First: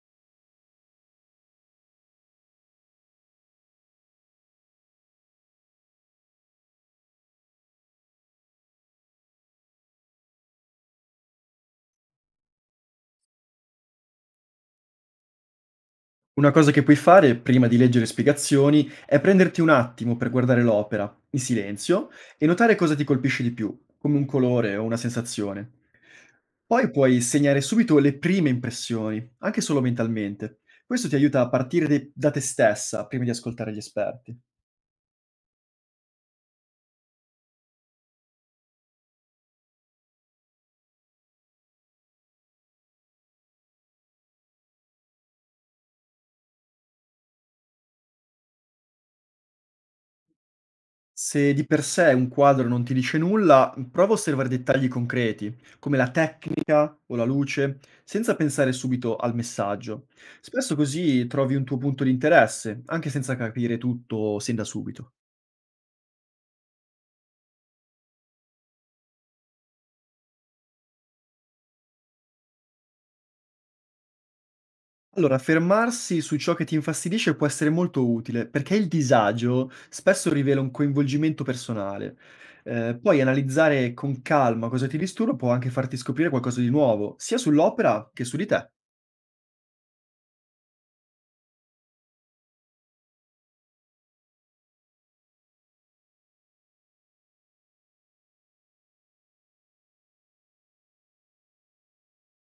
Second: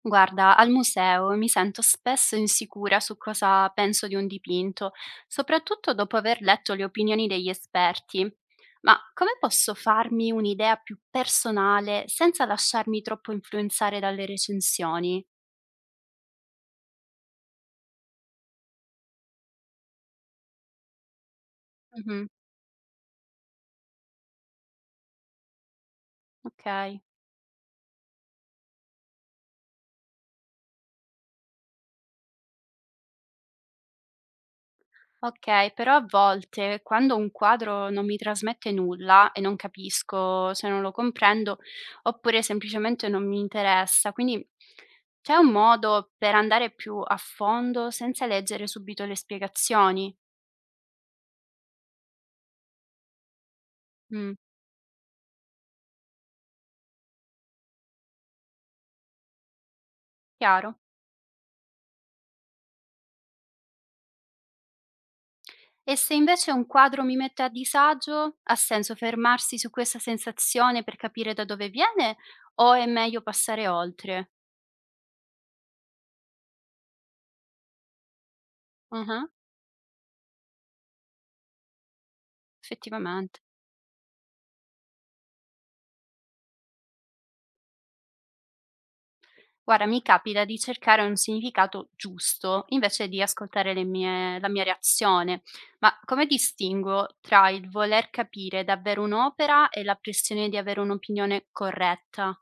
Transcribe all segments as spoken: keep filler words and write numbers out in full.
Guarda, al museo mi sento spesso insicura su cosa penso di un dipinto, soprattutto dopo aver letto le opinioni degli esperti. Ma come posso farmi un'idea più personale senza lasciarmi troppo influenzare dalle recensioni? Una cosa che puoi fare prima di leggere spiegazioni è prenderti un attimo per guardare l'opera in silenzio Mhm, e notare cosa ti colpisce di più, come un colore o una sensazione. Poi ok. puoi segnare subito le prime impressioni, anche solo mentalmente. Questo ti aiuta a partire de- da te stessa prima di ascoltare gli esperti. Okay, però a volte quando un quadro non mi trasmette nulla e non capisco se non lo comprendo, oppure semplicemente non mi interessa, quindi c'è un modo per andare più a fondo senza leggere subito le spiegazioni? Se di per sé un quadro non ti dice nulla, prova a Mh, osservare dettagli concreti, come la tecnica o la luce, senza pensare subito al messaggio. Spesso chiaro. così trovi un tuo punto di interesse, anche senza capire tutto sin da subito. E se invece un quadro mi mette a disagio, ha senso fermarsi su questa sensazione per capire da dove viene o è meglio passare oltre? Allora, fermarsi su ciò che ti infastidisce può essere molto utile, perché il Ah-ah, disagio spesso rivela un coinvolgimento personale. Eh, poi effettivamente. analizzare con calma cosa ti disturba può anche farti scoprire qualcosa di nuovo, sia sull'opera che su di te. Guarda, mi capita di cercare un significato giusto invece di ascoltare le mie- la mia reazione. Ma come distingo tra il voler capire davvero un'opera e la pressione di avere un'opinione corretta?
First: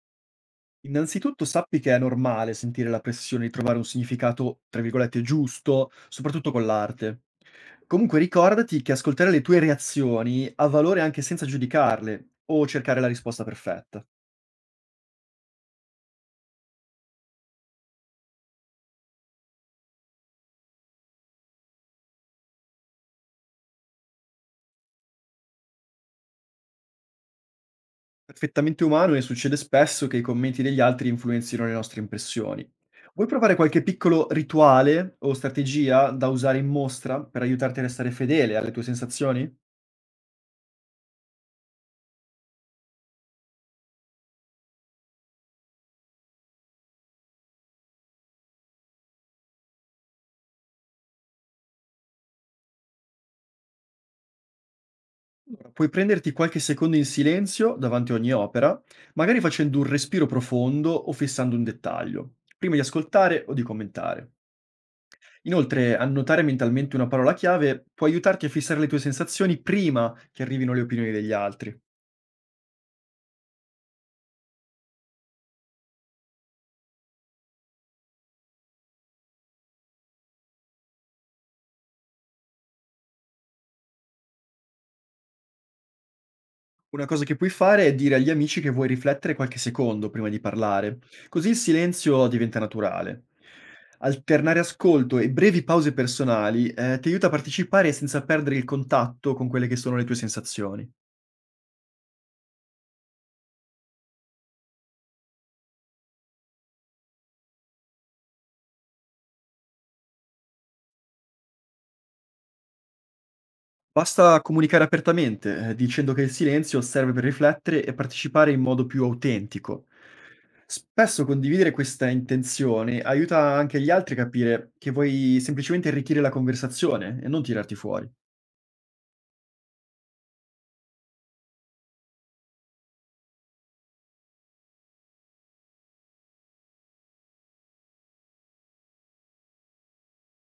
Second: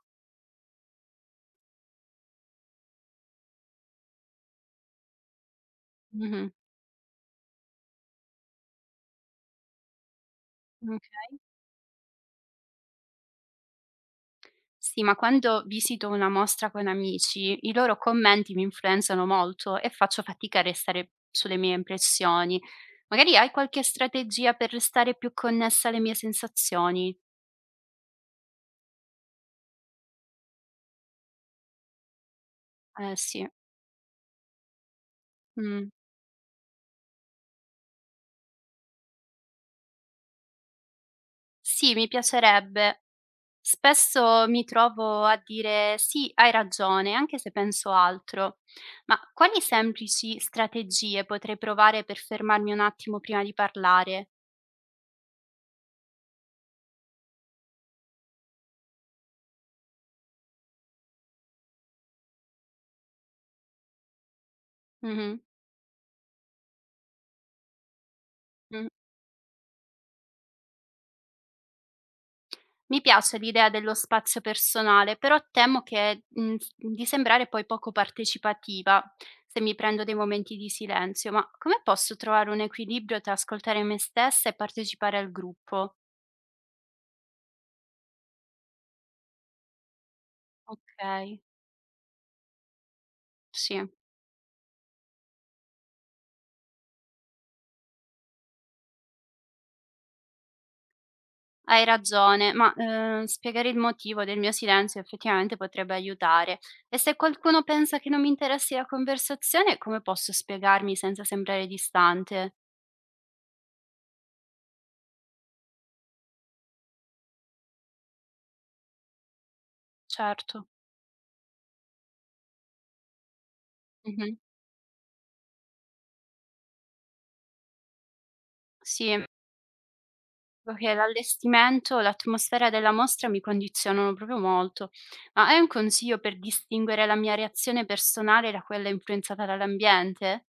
Innanzitutto sappi che è normale sentire la pressione di trovare un significato, tra virgolette, giusto, Mhm, soprattutto con l'arte. Comunque ricordati che ascoltare le tue reazioni ha valore anche ok. senza giudicarle o cercare la risposta perfetta. Sì, ma quando visito una mostra con amici, i loro commenti mi influenzano molto e faccio fatica a restare sulle mie impressioni. Magari hai qualche strategia per restare più connessa alle mie sensazioni? Perfettamente umano e succede spesso che i commenti degli altri influenzino le nostre impressioni. Eh Vuoi sì. provare qualche piccolo rituale o Mm. strategia da usare in mostra per aiutarti a restare fedele alle tue sensazioni? Sì, mi piacerebbe. Spesso mi trovo a dire sì, hai ragione, anche se penso altro. Ma quali semplici strategie potrei provare per fermarmi un attimo prima di parlare? Allora, puoi prenderti qualche secondo in silenzio davanti a ogni opera, magari facendo un respiro profondo o fissando un dettaglio, prima di ascoltare o di commentare. Mhm, Inoltre, annotare mentalmente una parola chiave può aiutarti a fissare le mm. tue sensazioni prima che arrivino le opinioni degli altri. Mi piace l'idea dello spazio personale, però temo che, mm, s- di sembrare poi poco partecipativa se mi prendo dei momenti di silenzio. Ma come posso trovare un equilibrio tra ascoltare me stessa e partecipare al gruppo? Una cosa che puoi fare è dire agli amici che vuoi riflettere qualche secondo prima di Ok, parlare, così il silenzio diventa naturale. sì. Alternare ascolto e brevi pause personali, eh, ti aiuta a partecipare senza perdere il contatto con quelle che sono le tue sensazioni. Hai ragione, ma, ehm, spiegare il motivo del mio silenzio effettivamente potrebbe aiutare. E se qualcuno pensa che non mi interessi la conversazione, come posso spiegarmi senza sembrare distante? Basta comunicare apertamente, eh, dicendo che il silenzio serve per riflettere e partecipare in modo più autentico. Certo. Spesso condividere questa intenzione aiuta anche gli altri a Mh-mh. capire che vuoi semplicemente arricchire la conversazione e non tirarti fuori. Sì, perché l'allestimento, l'atmosfera della mostra mi condizionano proprio molto. Ma hai un consiglio per distinguere la mia reazione personale da quella influenzata dall'ambiente?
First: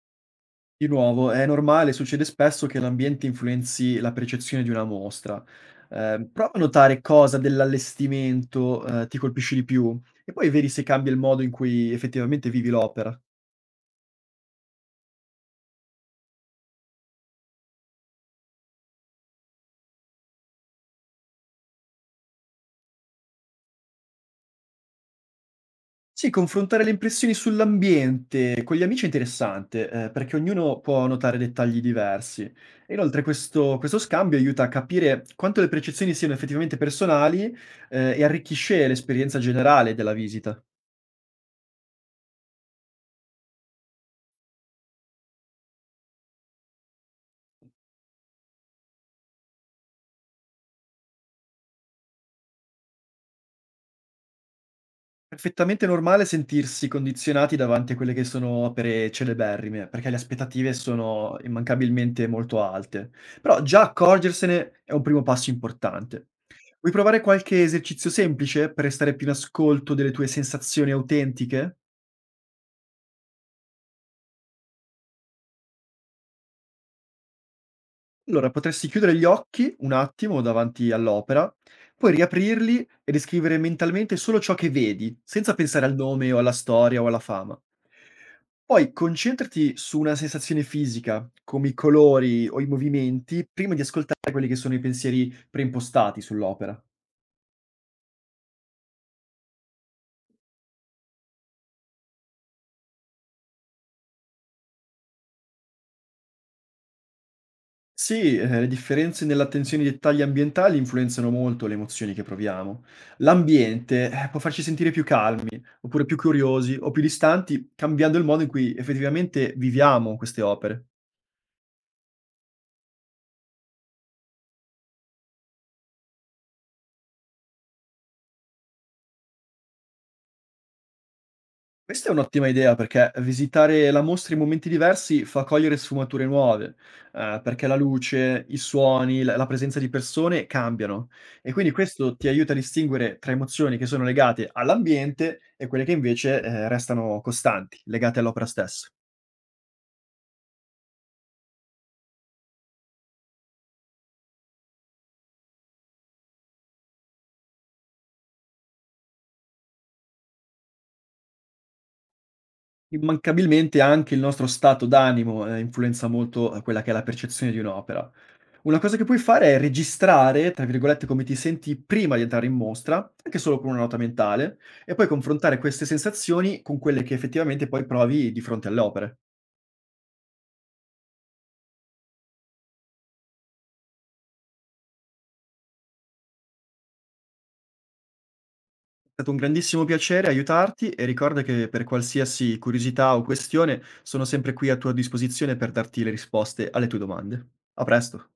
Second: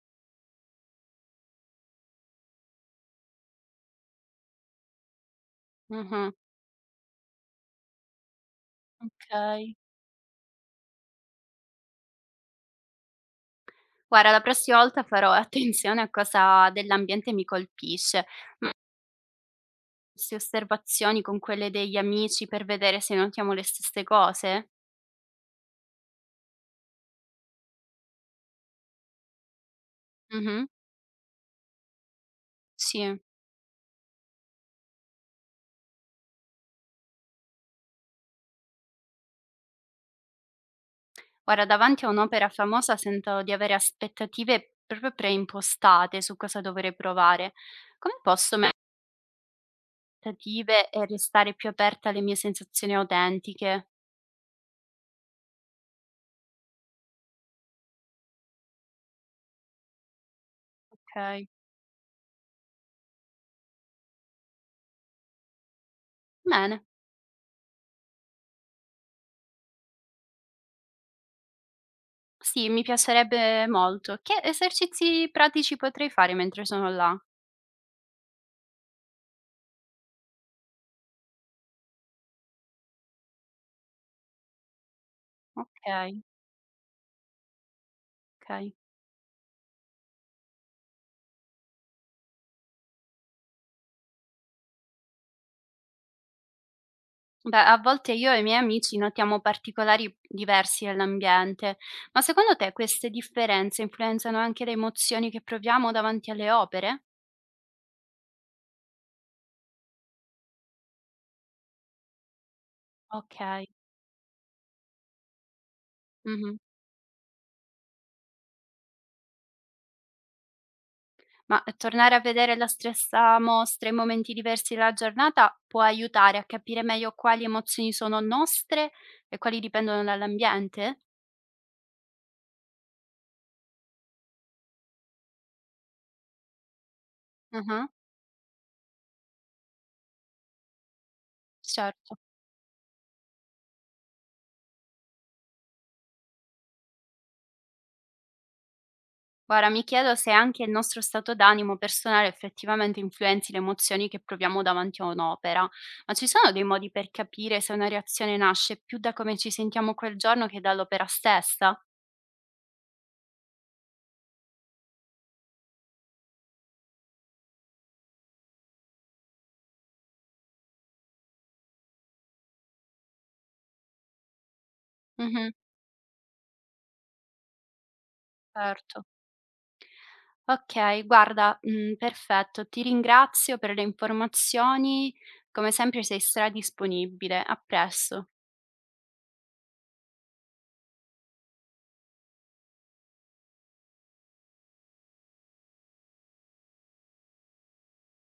Di nuovo, è normale, succede spesso che l'ambiente influenzi la percezione di una mostra. Eh, Mh-mh. prova a notare cosa dell'allestimento, eh, ti colpisce di Okay. più e poi vedi se cambia il modo in cui effettivamente vivi l'opera. Guarda, la prossima volta farò attenzione a cosa dell'ambiente mi colpisce. Queste osservazioni con quelle degli amici per vedere se notiamo le stesse cose? Sì, confrontare le impressioni sull'ambiente con gli amici è interessante, eh, perché Mh-mh. ognuno può notare dettagli diversi. E Sì. inoltre questo, questo scambio aiuta a capire quanto le percezioni siano effettivamente personali, eh, e arricchisce l'esperienza generale della visita. Guarda, davanti a un'opera famosa sento di avere aspettative proprio preimpostate su cosa dovrei provare. Come posso mettere aspettative e restare più aperta alle mie sensazioni autentiche? Perfettamente normale sentirsi condizionati davanti a quelle che sono opere celeberrime, perché le aspettative sono Okay, immancabilmente molto alte. Però già accorgersene è un primo passo importante. bene. Vuoi provare qualche esercizio semplice per restare più in ascolto delle tue sensazioni autentiche? Sì, mi piacerebbe molto. Che esercizi pratici potrei fare mentre sono là? Allora, potresti chiudere gli occhi un attimo davanti all'opera, poi riaprirli e descrivere mentalmente solo ciò che vedi, senza pensare al Okay, nome o alla storia o alla fama. okay. Poi concentrati su una sensazione fisica, come i colori o i movimenti, prima di ascoltare quelli che sono i pensieri preimpostati sull'opera. Beh, a volte io e i miei amici notiamo particolari diversi nell'ambiente, ma secondo te queste differenze influenzano anche le emozioni che proviamo davanti alle opere? Sì, eh, le differenze nell'attenzione ai dettagli ambientali influenzano molto le emozioni che proviamo. Ok, L'ambiente, eh, può farci sentire più calmi, oppure più mhm. curiosi o più distanti, cambiando il modo in cui effettivamente viviamo queste opere. Ma tornare a vedere la stessa mostra in momenti diversi della giornata può aiutare a capire meglio quali emozioni sono nostre e quali dipendono dall'ambiente? Questa è un'ottima idea perché visitare la mostra in momenti diversi fa cogliere sfumature nuove, eh, perché la Ah, luce, i suoni, la la presenza di persone cambiano e quindi questo certo. ti aiuta a distinguere tra emozioni che sono legate all'ambiente e quelle che invece, eh, restano costanti, legate all'opera stessa. Guarda, mi chiedo se anche il nostro stato d'animo personale effettivamente influenzi le emozioni che proviamo davanti a un'opera, ma ci sono dei modi per capire se una reazione nasce più da come ci sentiamo quel giorno che dall'opera stessa? Immancabilmente anche il nostro stato d'animo, eh, influenza molto eh, quella che è la percezione di un'opera. Una cosa che puoi fare è registrare, tra virgolette, come ti senti prima di entrare in mostra, anche solo con una nota mentale, e poi Mhm, confrontare queste sensazioni con quelle che effettivamente poi provi di fronte alle certo. opere. Ok, guarda, mm, perfetto, ti ringrazio per le informazioni, come sempre sei stradisponibile, a presto. È stato un grandissimo piacere aiutarti e ricorda che per qualsiasi curiosità o questione sono sempre qui a tua disposizione per darti le risposte alle tue domande. A presto!